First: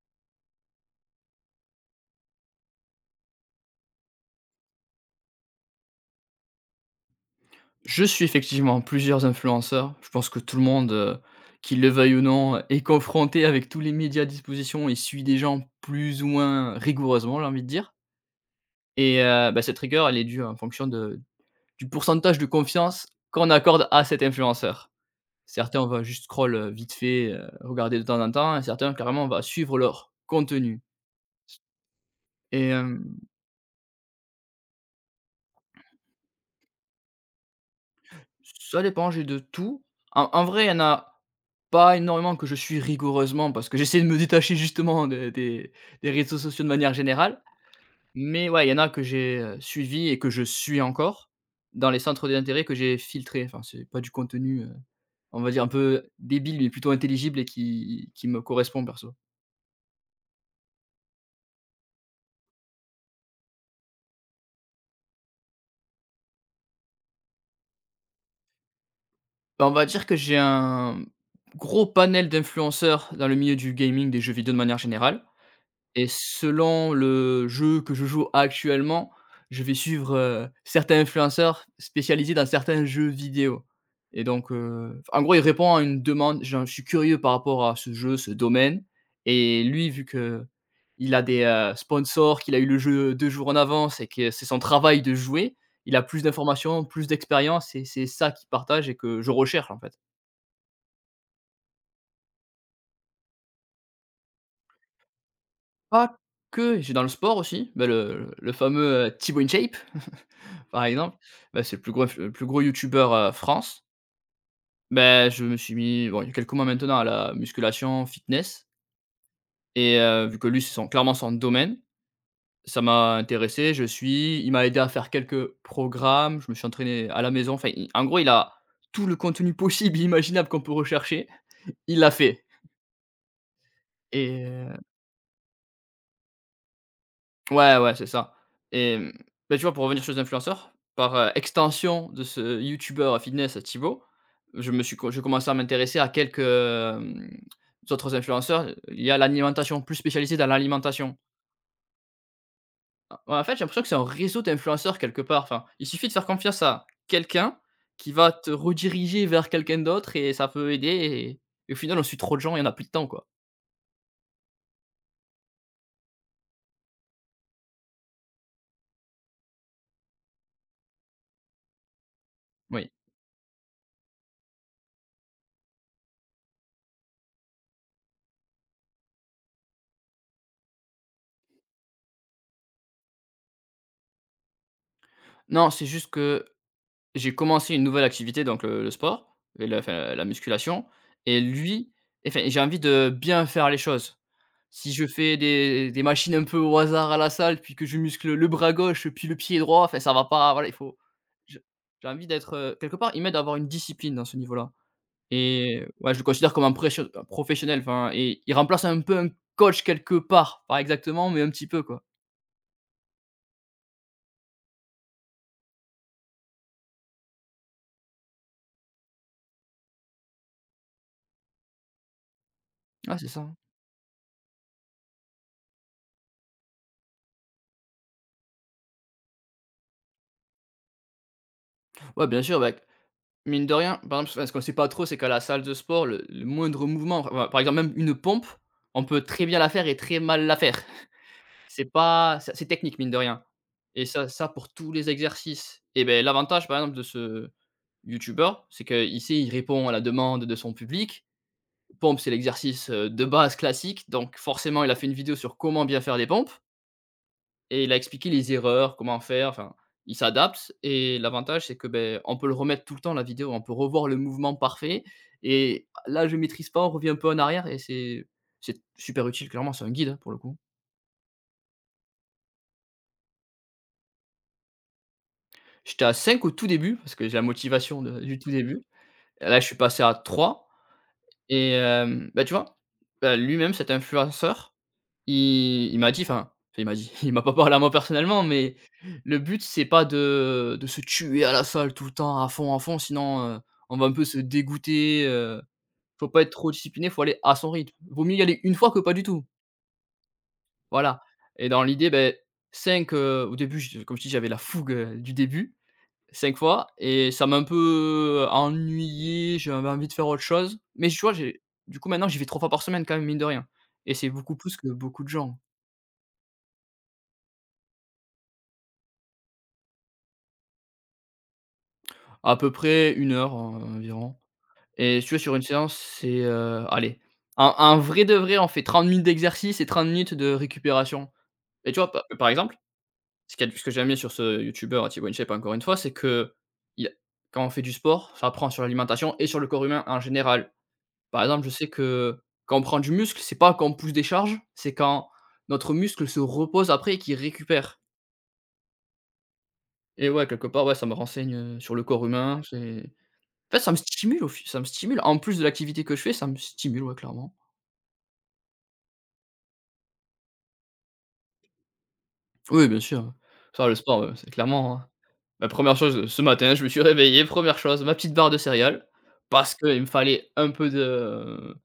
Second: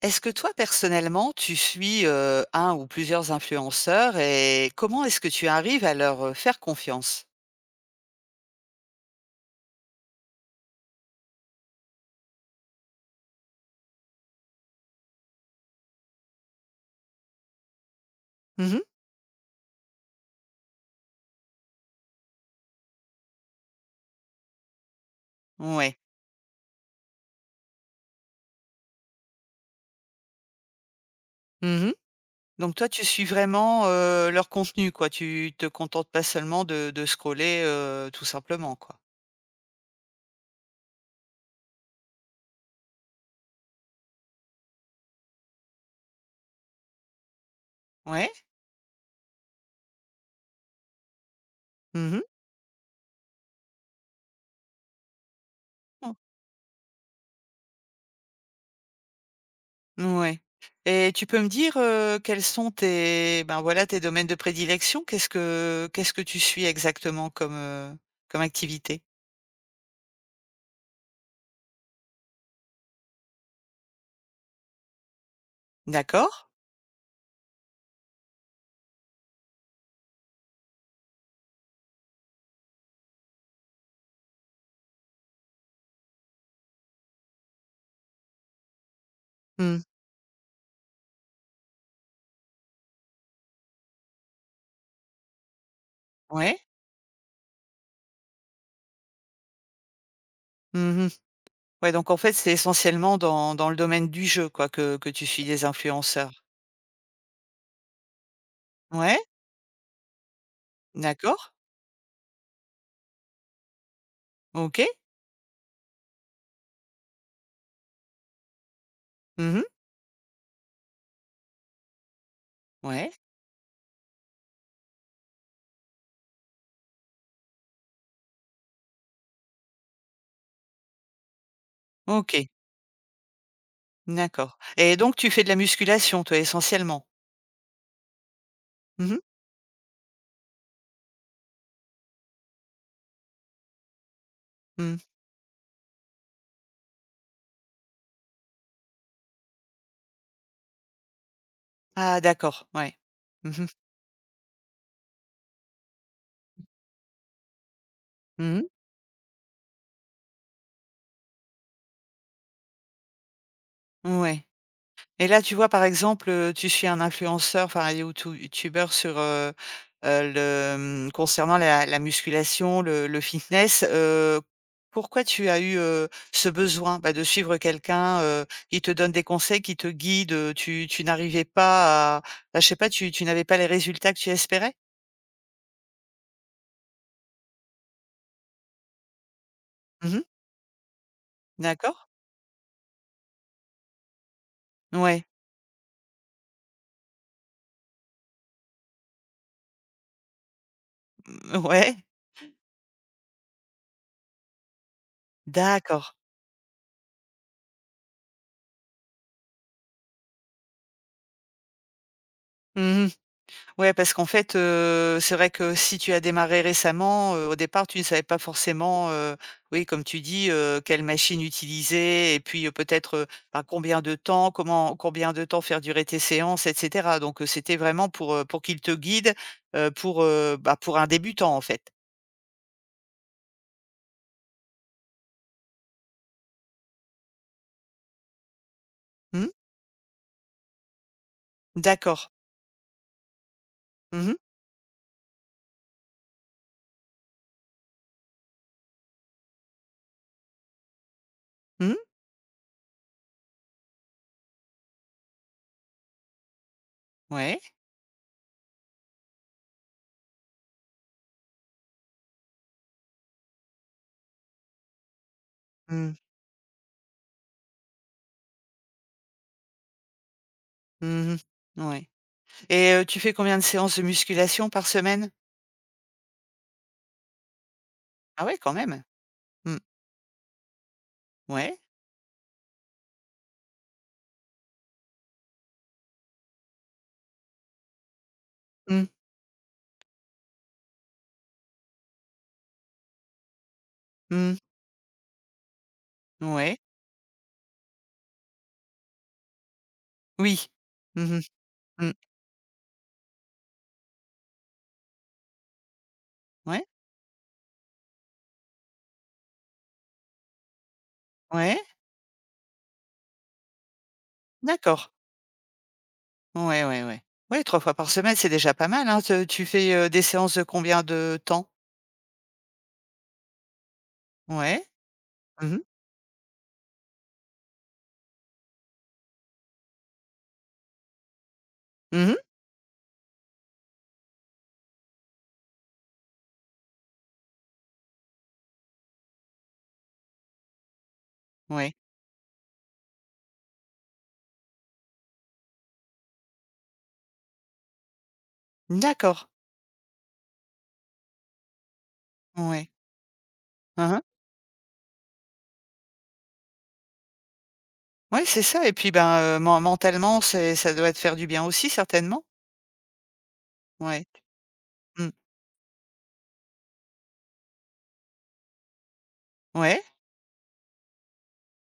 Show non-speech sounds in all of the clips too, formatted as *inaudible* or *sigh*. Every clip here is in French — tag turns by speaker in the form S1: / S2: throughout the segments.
S1: Est-ce que toi, personnellement, tu suis, 1 ou plusieurs influenceurs et comment est-ce que tu arrives à leur faire confiance?
S2: Je suis effectivement plusieurs influenceurs. Je pense que tout le monde, qu'il le veuille ou non, est confronté avec tous les médias à disposition et suit des gens plus ou moins rigoureusement, j'ai envie de dire.
S1: Mmh.
S2: Et cette rigueur, elle est due en fonction de du pourcentage de confiance qu'on accorde à cet influenceur. Certains, on
S1: Ouais.
S2: va juste scroll, vite fait, regarder de temps en temps et certains, carrément, on va suivre leur contenu
S1: Mmh.
S2: et
S1: Donc toi, tu
S2: hem
S1: suis vraiment, leur contenu, quoi. Tu te contentes pas seulement de scroller, tout simplement,
S2: Ça
S1: quoi.
S2: dépend, j'ai de tout. En vrai, il y en a pas énormément que je suis rigoureusement parce que j'essaie de me détacher justement de des réseaux sociaux de manière générale.
S1: Ouais?
S2: Mais ouais, il y en a que j'ai, suivis et que je suis encore dans les
S1: Mmh.
S2: centres d'intérêt que j'ai filtrés. Enfin, c'est pas du contenu, on va dire un peu
S1: Oh,
S2: débile, mais plutôt intelligible et qui me correspond perso.
S1: ouais, et tu peux me dire, quels sont tes, ben, voilà, tes domaines de prédilection? Qu'est-ce que tu suis exactement comme, comme activité?
S2: Bah, on va dire que j'ai un gros panel d'influenceurs dans le milieu du gaming, des jeux vidéo de manière générale. Et
S1: D'accord.
S2: selon le jeu que je joue actuellement, je vais suivre, certains influenceurs spécialisés dans certains jeux vidéo et donc en gros, il répond à une demande, genre je suis curieux par rapport à ce jeu, ce domaine et
S1: Mmh.
S2: lui, vu que il a des, sponsors, qu'il a eu le jeu 2 jours en avance et que c'est son travail de jouer, il a plus
S1: Ouais.
S2: d'informations, plus d'expérience et c'est ça qu'il partage et que je recherche, en fait.
S1: Mmh. Ouais, donc en fait, c'est essentiellement dans le domaine du jeu, quoi, que tu suis des
S2: Pas
S1: influenceurs?
S2: que, j'ai dans le sport aussi, bah, le fameux,
S1: Ouais,
S2: Thibaut InShape. Par exemple,
S1: d'accord.
S2: bah, c'est le plus gros youtubeur, France.
S1: OK.
S2: Bah, je me suis mis, bon, il y a quelques mois maintenant à la musculation fitness
S1: Mmh.
S2: et vu que lui, c'est son clairement son domaine, ça
S1: Ouais.
S2: m'a intéressé, je suis, il m'a aidé à faire quelques programmes, je me suis entraîné à la maison, enfin, il en gros, il a tout le contenu possible et imaginable qu'on peut rechercher, il l'a fait
S1: OK, d'accord,
S2: et
S1: et donc tu fais de la musculation toi essentiellement?
S2: Ouais, ouais, c'est ça et
S1: Mmh
S2: mmh,
S1: mh.
S2: bah, tu vois, pour revenir sur les influenceurs, par, extension de ce youtubeur fitness Thibaut, je me suis
S1: Mmh.
S2: co j'ai commencé à m'intéresser à quelques, autres influenceurs il y a l'alimentation, plus spécialisée dans l'alimentation.
S1: Ah d'accord, ouais.
S2: En fait, j'ai
S1: Mmh mh.
S2: l'impression que c'est un réseau d'influenceurs quelque part. Enfin, il suffit de faire confiance à quelqu'un qui va te
S1: Mmh.
S2: rediriger vers quelqu'un d'autre et ça peut aider et au final, on suit trop de gens et on a plus de temps, quoi.
S1: Ouais. Et là, tu vois, par exemple, tu suis un influenceur, enfin un youtou youtubeur sur, concernant la musculation,
S2: Oui.
S1: le fitness, pourquoi tu as eu, ce besoin, bah, de suivre quelqu'un, qui te donne des conseils, qui te guide, tu n'arrivais pas à bah, je sais pas, tu n'avais pas les résultats que tu espérais?
S2: Non, c'est juste que j'ai commencé une nouvelle activité, donc le sport et la enfin
S1: Mmh.
S2: la musculation et lui
S1: D'accord.
S2: enfin, j'ai envie de bien faire les choses. Si je
S1: Ouais.
S2: fais des machines un peu au hasard à la salle, puis que je muscle le bras gauche, puis le pied droit, enfin ça va pas, voilà, il faut je
S1: *laughs* Ouais.
S2: j'ai envie d'être, quelque part, il m'aide à avoir une discipline dans ce niveau-là et
S1: D'accord.
S2: ouais, je le considère comme un professionnel, enfin et il remplace un peu un coach quelque part, pas exactement, mais un petit peu, quoi.
S1: Mmh. Ouais, parce qu'en fait, c'est vrai que si tu as démarré récemment, au départ, tu ne savais pas forcément, oui, comme tu dis, quelle machine utiliser, et puis, peut-être,
S2: Ouais, c'est ça.
S1: ben, combien de temps, comment combien de temps faire durer tes séances, et cetera. Donc, c'était vraiment pour qu'il te guide, pour, bah, pour un débutant, en fait.
S2: Ouais, bien sûr, bah. Mine de rien, par exemple, enfin, ce qu'on sait pas trop, c'est qu'à la salle de sport, le moindre mouvement, enfin, par exemple, même une pompe, on peut très
S1: Mmh?
S2: bien la faire et très mal la faire. C'est
S1: D'accord.
S2: pas, c'est assez technique, mine de rien et ça
S1: Mmh mh.
S2: ça pour tous les exercices et ben l'avantage, par exemple, de ce youtubeur, c'est qu'ici il répond à la demande de son public.
S1: Mmh.
S2: Pompe, c'est l'exercice, de base classique, donc forcément, il a fait une vidéo sur comment bien faire des pompes.
S1: Ouais.
S2: Et il a expliqué les erreurs, comment faire, enfin, il s'adapte et l'avantage c'est que, ben, on peut le remettre tout le temps la vidéo, on peut revoir le mouvement parfait et
S1: Mmh.
S2: là je maîtrise pas, on revient un peu en arrière et c'est super utile clairement, c'est un guide, hein, pour le coup.
S1: Mmh. Ouais et tu fais combien de séances de musculation par semaine?
S2: J'étais à 5 au tout début parce que j'ai la motivation de du
S1: Ah
S2: tout
S1: ouais, quand
S2: début.
S1: même.
S2: Et là, je suis
S1: Mmh.
S2: passé à 3. Et
S1: Ouais.
S2: bah, tu vois? Bah, lui-même cet influenceur, il m'a dit, enfin, enfin, il m'a dit, *laughs* il m'a pas parlé à moi personnellement, mais
S1: Mmh.
S2: le but c'est pas de se tuer à la salle tout le temps à fond, sinon, on va un peu se
S1: Mmh.
S2: dégoûter, faut pas être trop
S1: Ouais.
S2: discipliné, faut aller à son rythme. Vaut mieux y aller une fois que pas du tout,
S1: Oui.
S2: voilà.
S1: Mmh mh.
S2: Et dans l'idée,
S1: Mmh.
S2: ben 5 au début, je comme je dis, j'avais la fougue, du début, cinq
S1: Ouais,
S2: fois et ça m'a un peu ennuyé, j'avais envie de faire autre chose, mais tu vois, j'ai
S1: ouais,
S2: du coup maintenant j'y vais 3 fois par semaine quand même, mine de rien et c'est beaucoup plus que
S1: d'accord.
S2: beaucoup de gens.
S1: Ouais, ouais, ouais. Ouais, 3 fois par semaine, c'est déjà pas mal, hein. Te tu fais, des séances de combien de temps?
S2: À peu près une heure, environ
S1: Ouais.
S2: et si tu veux sur une
S1: Mmh mh.
S2: séance, c'est, allez, un vrai de vrai, on fait 30 minutes d'exercice et 30 minutes de récupération et tu vois, pa
S1: Mmh.
S2: par exemple, ce qu'il y a ce que j'aime bien sur ce youtubeur T-Bone encore une fois, c'est que y quand on fait du sport, ça apprend sur l'alimentation et sur le corps humain en général. Par exemple, je sais
S1: Ouais.
S2: que quand on prend du muscle, c'est pas quand on pousse des charges, c'est quand notre muscle se repose après et qu'il récupère
S1: D'accord.
S2: et ouais, quelque part, ouais, ça me renseigne, sur le corps humain.
S1: Ouais.
S2: En fait, ça me
S1: Hein, hein.
S2: stimule au fi ça me stimule. En plus de l'activité que je fais, ça me stimule, ouais, clairement.
S1: Ouais, c'est ça, et puis, ben, mentalement, c'est ça doit te faire du bien aussi certainement?
S2: Oui, bien sûr, le sport,
S1: Ouais.
S2: c'est clairement,
S1: Mmh.
S2: la première chose, ce matin, je me suis réveillé, première chose, ma petite barre de céréales, parce qu'il
S1: Ouais.
S2: me fallait un peu de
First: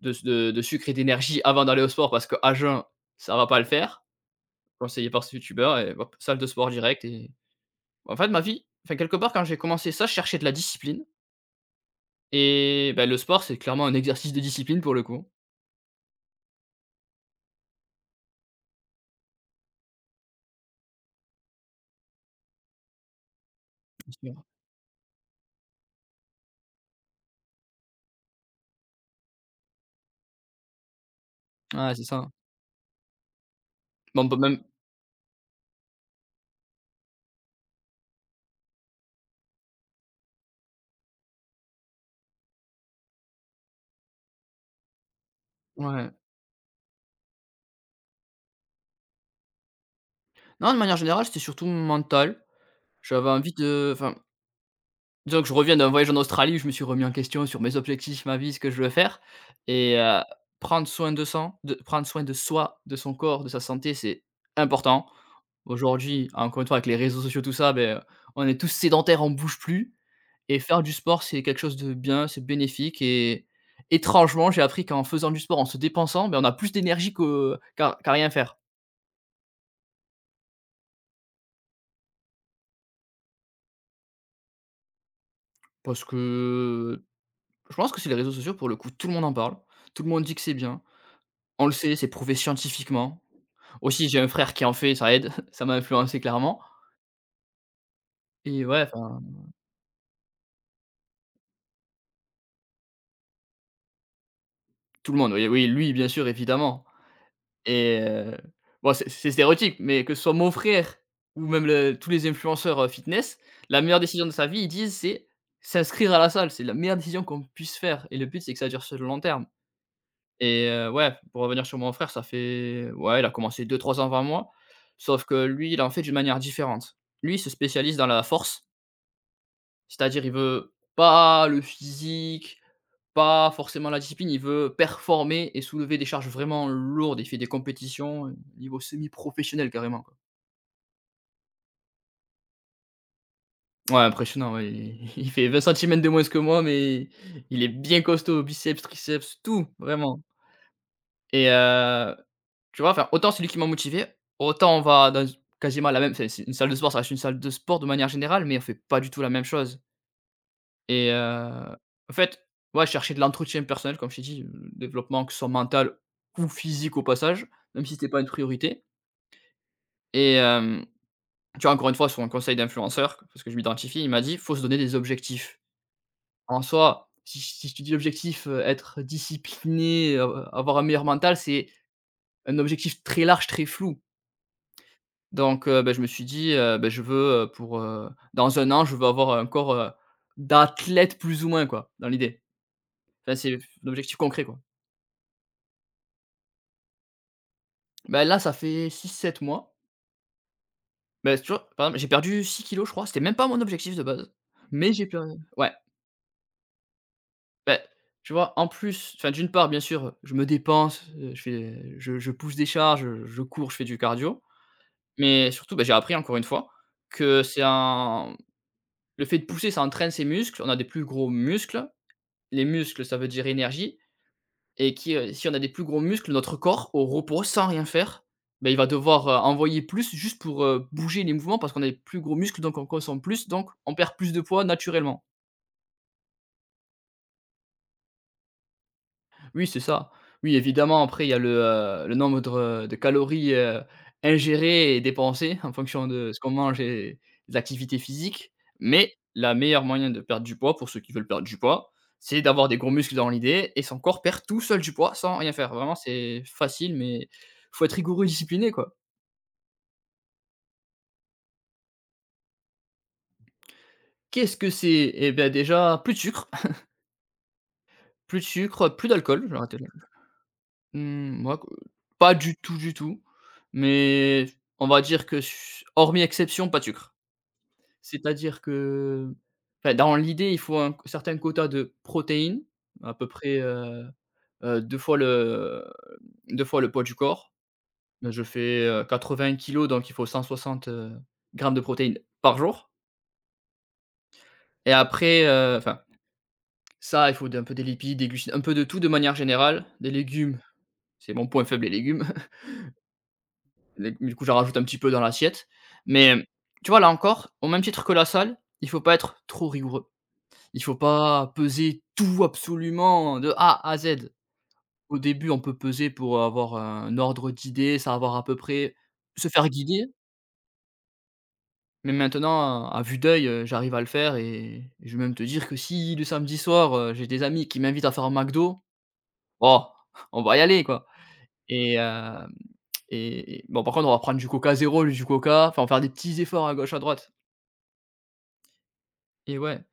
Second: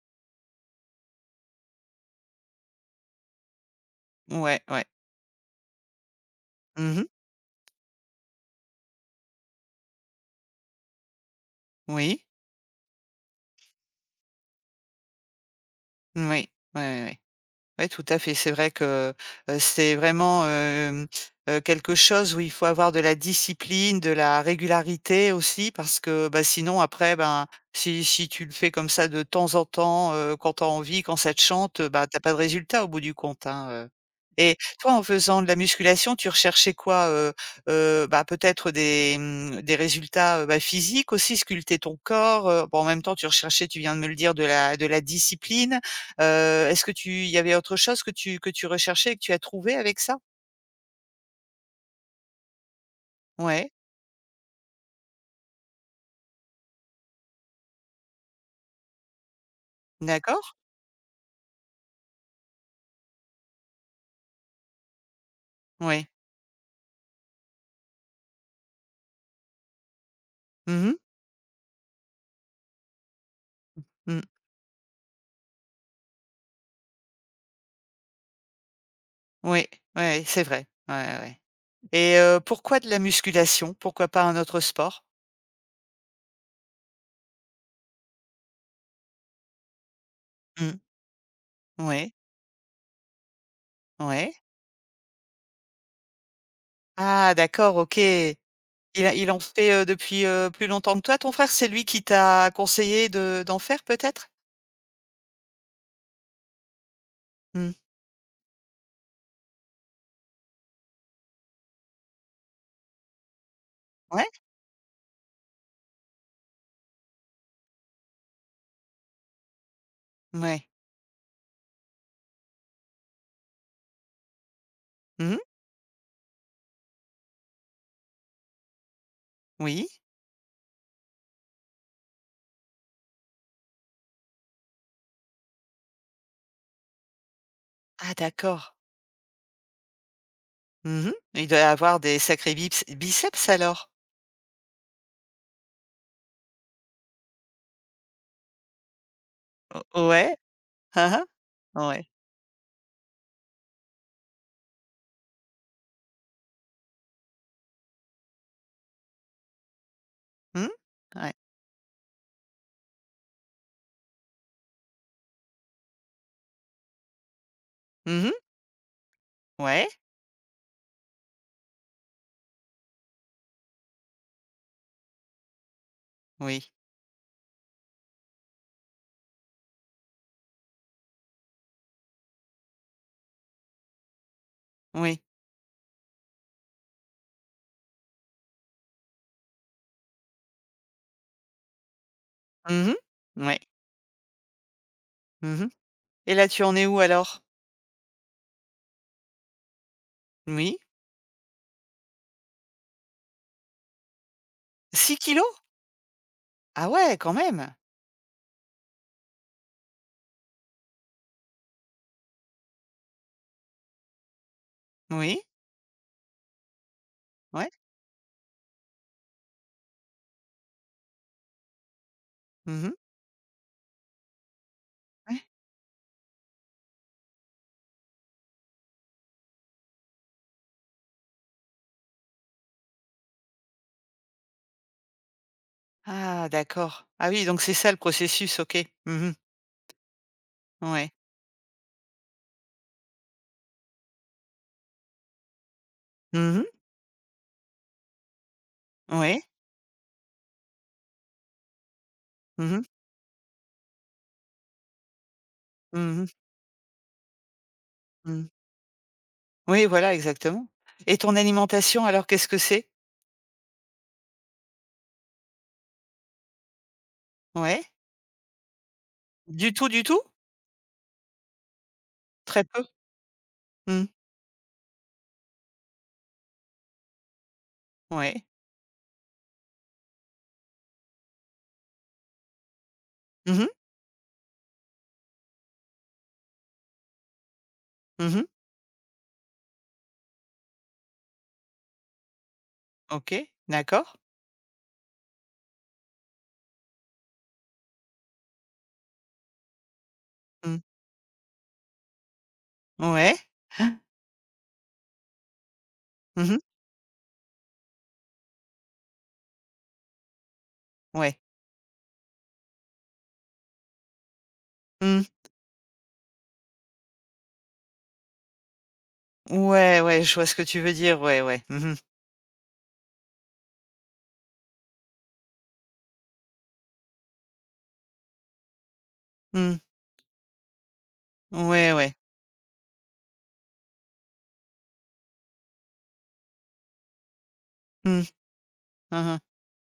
S2: de de de sucre et d'énergie avant d'aller au sport parce que à jeun, ça va pas le faire,
S1: Ouais, ouais.
S2: conseillé par ce youtubeur et hop, salle de sport direct
S1: Mmh.
S2: et en fait, ma vie, enfin, quelque part, quand j'ai commencé ça, je cherchais de la discipline
S1: Oui.
S2: et bah, le sport, c'est clairement un exercice de discipline pour le coup.
S1: Oui. Ouais, ouais, ouais. Oui, tout à fait. C'est vrai que, c'est vraiment, quelque chose où il faut avoir de la discipline, de
S2: Bien
S1: la
S2: sûr.
S1: régularité aussi parce que, bah, sinon après, ben, si tu le fais comme ça de temps en temps, quand tu as envie, quand ça te chante,
S2: Ouais, c'est
S1: bah, tu
S2: ça.
S1: pas de résultat au bout du compte, hein,
S2: Bon, on peut
S1: et
S2: même
S1: toi, en faisant de la musculation, tu recherchais quoi? Bah, peut-être des, mmh, des résultats, bah, physiques aussi, sculpter ton corps, bon, en même temps, tu recherchais, tu viens de me le dire, de la discipline,
S2: ouais.
S1: Est-ce que tu il y avait autre chose que tu recherchais et que tu as trouvé avec ça?
S2: Non, de manière générale, c'était surtout mental. J'avais envie
S1: Ouais,
S2: de enfin, disons que je reviens d'un voyage en Australie où je me suis remis en question sur mes objectifs, ma vie, ce que je veux faire et
S1: d'accord,
S2: prendre soin de soi, de son corps, de sa santé, c'est important.
S1: ouais.
S2: Aujourd'hui, encore une fois, avec les réseaux sociaux, tout ça, beh, on est tous sédentaires, on bouge plus et faire
S1: Mmh
S2: du
S1: mh,
S2: sport, c'est quelque chose de bien, c'est bénéfique et
S1: mmh.
S2: étrangement, j'ai appris qu'en faisant du sport, en se dépensant, beh, on a plus d'énergie que qu'à qu'à rien faire.
S1: Ouais, ouais, c'est vrai. Ouais, ouais, ouais et pourquoi de la musculation? Pourquoi pas un autre sport?
S2: Parce que je pense que c'est les réseaux sociaux pour le coup, tout le monde en parle, tout le monde dit que c'est
S1: Mmh.
S2: bien. On le sait, c'est
S1: Ouais,
S2: prouvé scientifiquement. Aussi, j'ai un
S1: ouais.
S2: frère qui en fait, ça aide, *laughs* ça m'a influencé clairement
S1: Ah d'accord, OK. Il
S2: et ouais,
S1: a
S2: enfin,
S1: il en fait, depuis, plus longtemps que toi ton frère? C'est lui qui t'a conseillé de d'en faire peut-être?
S2: tout le monde, oui, oui, lui, bien sûr, évidemment
S1: Mmh.
S2: et bon, c'est stéréotype, mais que ce soit mon frère ou même le tous les influenceurs, fitness, la meilleure décision
S1: Ouais?
S2: de sa vie, ils disent, c'est s'inscrire à la salle. C'est la meilleure décision qu'on puisse faire et le but, c'est que ça dure sur le long terme.
S1: Ouais.
S2: Et ouais, pour revenir sur mon frère, ça fait ouais, il a commencé deux trois ans avant moi, sauf
S1: Mmh.
S2: que lui, il en fait d'une manière différente. Lui, il se spécialise dans la force,
S1: Oui.
S2: c'est-à-dire il veut pas le physique, pas forcément la discipline, il veut performer et soulever des charges vraiment lourdes. Il fait des
S1: Ah
S2: compétitions,
S1: d'accord.
S2: niveau semi-professionnel carrément, quoi.
S1: Mmh. Il doit avoir des sacrés bips biceps alors?
S2: Ouais, impressionnant, ouais, il *laughs* il fait 20 centimètres de moins que moi, mais il est bien costaud, biceps, triceps, tout, vraiment.
S1: Ouais. *laughs* Hein, hein.
S2: Et
S1: Ouais.
S2: tu vois? Enfin, autant c'est lui qui m'a motivé, autant on va dans quasiment la même c'est une salle de sport, ça reste une salle de sport de manière générale, mais on fait pas du tout la même chose.
S1: Mmh.
S2: Et
S1: Ouais.
S2: en fait, ouais, chercher de l'entretien personnel, comme je t'ai dit, développement que ce soit mental ou physique au passage, même si c'était pas
S1: Mmh
S2: une
S1: mh.
S2: priorité.
S1: Ouais.
S2: Et tu vois? Encore une fois, sur un conseil d'influenceur, parce que je m'identifie, il m'a dit: «Faut se donner des objectifs». En
S1: Oui.
S2: soi, si je te dis l'objectif, être discipliné, avoir un meilleur mental, c'est un objectif très large, très flou.
S1: Oui.
S2: Donc je me suis dit, je veux, pour, dans un an, je veux avoir un corps, d'athlète plus ou moins quoi, dans l'idée.
S1: Mmh mh.
S2: Enfin, c'est
S1: Ouais.
S2: f l'objectif concret quoi.
S1: Mmh mh. Et là, tu en es où alors?
S2: Ben là, ça fait 6 7 mois.
S1: Oui.
S2: Ben, tu vois, par exemple, j'ai perdu 6 kilos, je crois, c'était même pas mon objectif de base, mais j'ai
S1: Six
S2: perdu,
S1: kg?
S2: ouais.
S1: Ah ouais, quand même.
S2: Ben, tu vois, en plus, enfin, d'une part, bien sûr, je me dépense, je fais je pousse des charges, je cours, je fais du cardio,
S1: Oui.
S2: mais surtout, ben, j'ai appris encore une fois que c'est
S1: Ouais.
S2: un le fait de pousser, ça entraîne ses muscles, on a des plus gros muscles, les
S1: Mmh mh.
S2: muscles, ça veut dire énergie, et qui,
S1: Ouais.
S2: si on a des plus gros muscles, notre corps au repos, sans rien faire, ben il va devoir, envoyer plus juste pour, bouger les mouvements parce qu'on a des plus gros muscles, donc on consomme plus, donc on perd plus de poids naturellement.
S1: Ah d'accord. Ah oui, donc c'est ça le processus, OK. Mmh mh.
S2: Oui, c'est ça. Oui, évidemment,
S1: Ouais.
S2: après, il y a le nombre de calories, ingérées et dépensées en fonction de ce qu'on
S1: Mmh mh.
S2: mange et des activités physiques. Mais
S1: Ouais.
S2: la meilleure moyen de perdre du poids, pour ceux qui veulent perdre du poids, c'est d'avoir
S1: Mmh
S2: des
S1: mh.
S2: gros muscles dans l'idée et son corps perd tout seul du poids sans rien faire. Vraiment,
S1: Mmh mh.
S2: c'est facile, mais faut être rigoureux et
S1: Mmh.
S2: discipliné, quoi.
S1: Oui, voilà, exactement. Et ton alimentation alors, qu'est-ce que c'est?
S2: Qu'est-ce que c'est? Eh bah, déjà, plus de sucre, *laughs*
S1: Ouais.
S2: plus de sucre, plus d'alcool.
S1: Du tout, du tout?
S2: Mmh, moi, q pas du
S1: Très
S2: tout,
S1: peu?
S2: du tout,
S1: Mmh.
S2: mais on va dire que s hormis exception, pas de sucre.
S1: Ouais.
S2: C'est-à-dire que, enfin, dans l'idée, il faut un certain quota de protéines, à peu
S1: Mmh
S2: près,
S1: mh.
S2: 2 fois le 2 fois le poids du corps.
S1: Mmh mh.
S2: Je fais, 80 kilos, donc il faut 160, grammes de protéines par jour
S1: OK. D'accord.
S2: et après, enfin, ça, il faut un peu des lipides, des glucides, un peu de tout de manière générale. Des légumes,
S1: Mmh.
S2: c'est mon point faible, les légumes.
S1: Ouais.
S2: Les Du coup, j'en rajoute un petit peu dans l'assiette. Mais,
S1: Mmh mh.
S2: tu vois, là encore, au même titre que la salle, il faut pas être trop rigoureux. Il faut
S1: Ouais.
S2: pas peser tout absolument de A à Z. Au
S1: Mmh.
S2: début, on peut peser pour avoir un ordre d'idées, savoir à peu près se faire
S1: Ouais,
S2: guider.
S1: ouais, je vois ce que tu veux dire, ouais, ouais. Mmh mh.
S2: Mais maintenant, à vue d'œil, j'arrive à le faire et je vais même te dire que si le samedi soir, j'ai des amis qui m'invitent à faire un McDo,
S1: Mmh.
S2: oh, *laughs* on va y aller, quoi.
S1: Ouais,
S2: Et
S1: ouais.
S2: hem et bon, par contre, on va prendre du Coca zéro du Coca, enfin, on va faire des petits efforts à gauche, à droite.
S1: Mmh. Hein, hein.
S2: Et ouais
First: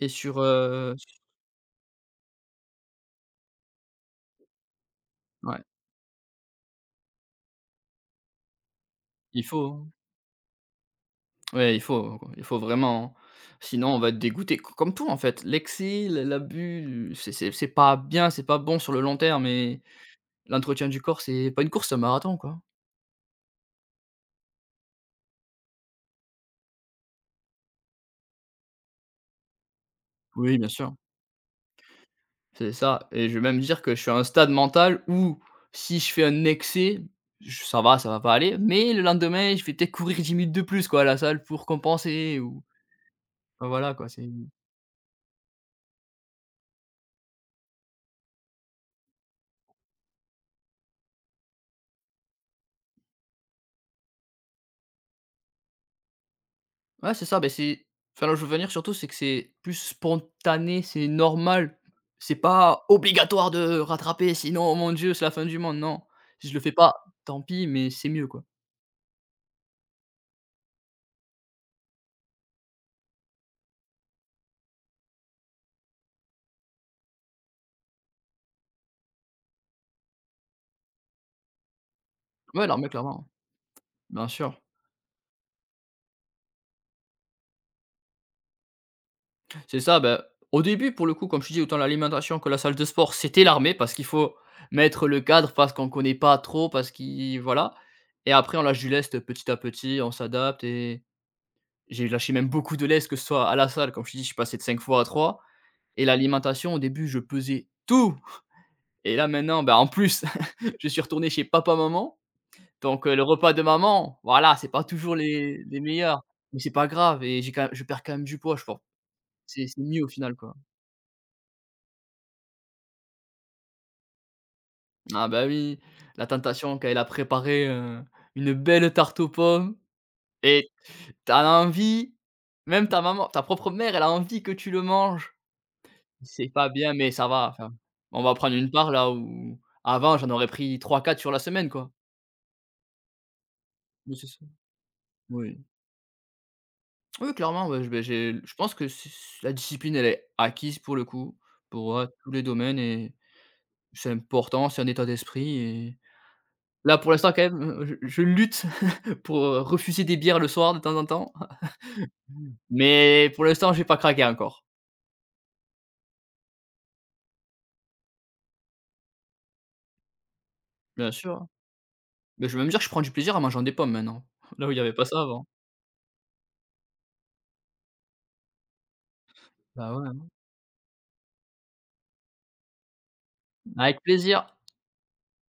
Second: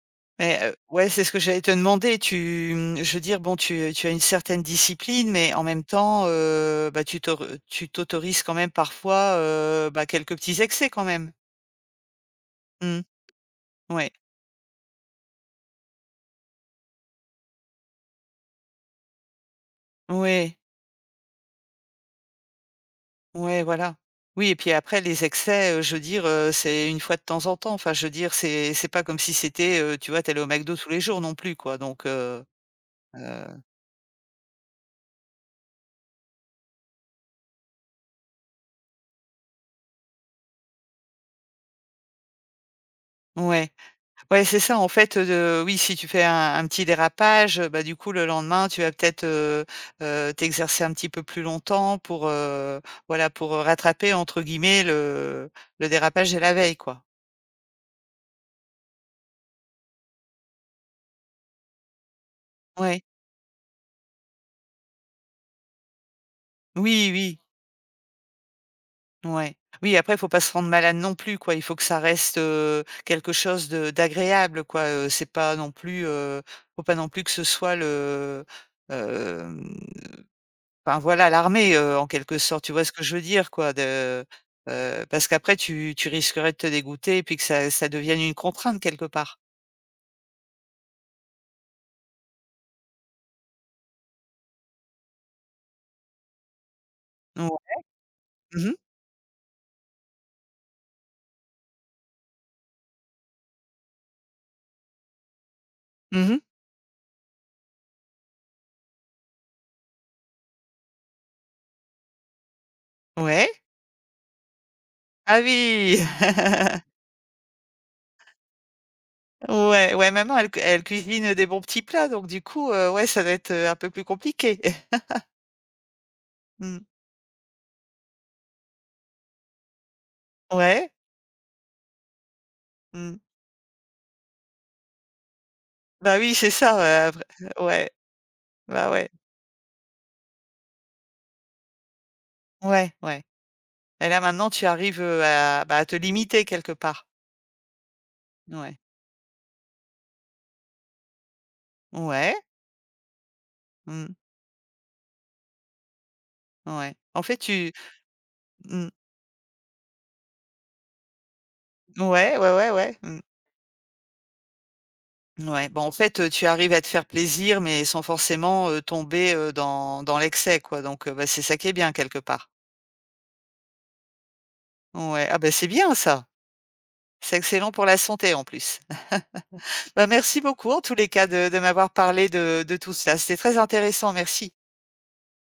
S2: et sur,
S1: Mais, ouais,
S2: su
S1: c'est ce que j'allais te demander. Tu, mmh, je veux dire, bon, tu as une certaine discipline, mais en
S2: ouais,
S1: même temps, bah, tu t'autorises quand même parfois,
S2: il faut, hein.
S1: bah, quelques petits excès quand même?
S2: Ouais, il faut, quoi. Il faut
S1: Mmh.
S2: vraiment, hein. Sinon on va
S1: Ouais.
S2: être dégoûté, c comme tout en fait. L'excès, l'abus, c'est pas bien, c'est pas bon sur le long terme et
S1: Ouais.
S2: l'entretien du corps, c'est pas une course, c'est un marathon, quoi.
S1: Ouais, voilà. Oui et puis après les excès, je veux dire, c'est une fois de temps en temps. Enfin, je veux dire, c'est pas comme si c'était, tu vois, tu au
S2: Oui, bien
S1: McDo tous
S2: sûr,
S1: les jours non plus, quoi, donc
S2: c'est ça et je vais
S1: heu,
S2: même dire que je suis à un stade mental où si je fais un excès, j ça va pas aller, mais le lendemain, je vais peut-être courir 10 minutes de plus, quoi, à la salle pour compenser ou enfin
S1: ouais.
S2: voilà, quoi, c'est.
S1: Ouais, c'est ça en fait, oui, si tu fais un petit dérapage, bah, du coup le lendemain tu vas peut-être, t'exercer un petit peu plus longtemps pour, voilà, pour «rattraper» entre guillemets le dérapage de la veille, quoi.
S2: Ouais, c'est ça, ben c'est enfin, là où je veux venir surtout, c'est que c'est plus spontané, c'est normal. C'est pas
S1: Ouais.
S2: obligatoire de rattraper, sinon, mon Dieu, c'est la fin du monde, non. Si je le fais pas,
S1: Oui, oui,
S2: tant pis, mais c'est mieux, quoi.
S1: ouais. Oui, après il faut pas se rendre malade non plus, quoi. Il faut que ça reste, quelque chose de d'agréable, quoi, c'est pas non plus, faut pas non plus que ce soit le, hem enfin voilà l'armée, en quelque sorte,
S2: Ouais,
S1: tu vois
S2: l'armée,
S1: ce que je veux
S2: clairement,
S1: dire, quoi? De,
S2: bien sûr.
S1: parce qu'après tu risquerais de te dégoûter et puis que ça devienne une contrainte quelque part.
S2: C'est ça, ben au début, pour le coup, comme je te dis, autant l'alimentation que la salle de sport, c'était l'armée parce qu'il faut mettre le cadre, parce qu'on connaît pas trop, parce qu'il
S1: Ou
S2: voilà, et après on
S1: mmh mh.
S2: lâche du lest petit à petit, on s'adapte et j'ai lâché même beaucoup de lest, que ce soit à la salle, comme je te dis, je suis passé de 5 fois à trois. Et
S1: Mmh mh.
S2: l'alimentation, au début, je pesais tout et là maintenant, bah, en plus, *laughs* je suis retourné chez papa-maman. Donc, le
S1: Ouais.
S2: repas de maman, voilà, c'est pas toujours
S1: Ah
S2: les
S1: oui!
S2: meilleurs, mais c'est
S1: *laughs*
S2: pas grave et j'ai quand même- je perds quand même du poids, je pense. C'est
S1: Ouais,
S2: mieux au
S1: ouais,
S2: final,
S1: maman elle
S2: quoi.
S1: cu elle cuisine des bons petits plats, donc du coup, ouais, ça va être, un peu plus compliqué. *laughs*
S2: Ah bah, oui, la tentation
S1: Mmh.
S2: quand elle a préparé, une belle tarte aux pommes et
S1: Ouais.
S2: tu as envie, même
S1: Mmh.
S2: ta propre mère, elle a envie que tu le manges.
S1: Bah oui,
S2: C'est
S1: c'est
S2: pas
S1: ça,
S2: bien,
S1: ouais,
S2: mais ça va,
S1: après,
S2: enfin,
S1: ouais,
S2: on va prendre une
S1: bah
S2: part là
S1: ouais.
S2: où avant j'en aurais pris trois quatre sur la semaine, quoi.
S1: Ouais, ouais. Et
S2: Mais
S1: là
S2: c'est
S1: maintenant tu arrives,
S2: Oui.
S1: à bah, à te limiter quelque part.
S2: Oui, clairement, ouais, je beh, j'ai je pense
S1: Ouais.
S2: que c la discipline, elle est acquise pour le coup, pour, tous
S1: Ouais.
S2: les domaines et c'est
S1: Mmh.
S2: important, c'est un état d'esprit et
S1: Ouais.
S2: là, pour
S1: En
S2: l'instant,
S1: fait
S2: quand même,
S1: tu.
S2: je lutte
S1: Mmh.
S2: *laughs* pour, refuser des bières le soir de temps en temps,
S1: Ouais, ouais, ouais, ouais. Mmh.
S2: mais pour l'instant, j'ai pas craqué encore.
S1: Ouais, bon, en fait, tu arrives à te faire plaisir, mais sans forcément, tomber, dans l'excès, quoi. Donc,
S2: Bien
S1: bah, c'est
S2: sûr,
S1: ça qui est bien quelque
S2: mais
S1: part.
S2: je vais même dire que je prends du plaisir en mangeant des pommes maintenant, *laughs* là où il y avait pas ça
S1: Ouais, ah,
S2: avant.
S1: bah, c'est bien ça. C'est excellent pour la santé en plus.
S2: Bah,
S1: Bah,
S2: ouais,
S1: merci beaucoup en tous les cas de m'avoir parlé de tout cela. C'était très
S2: avec
S1: intéressant,
S2: plaisir.
S1: merci.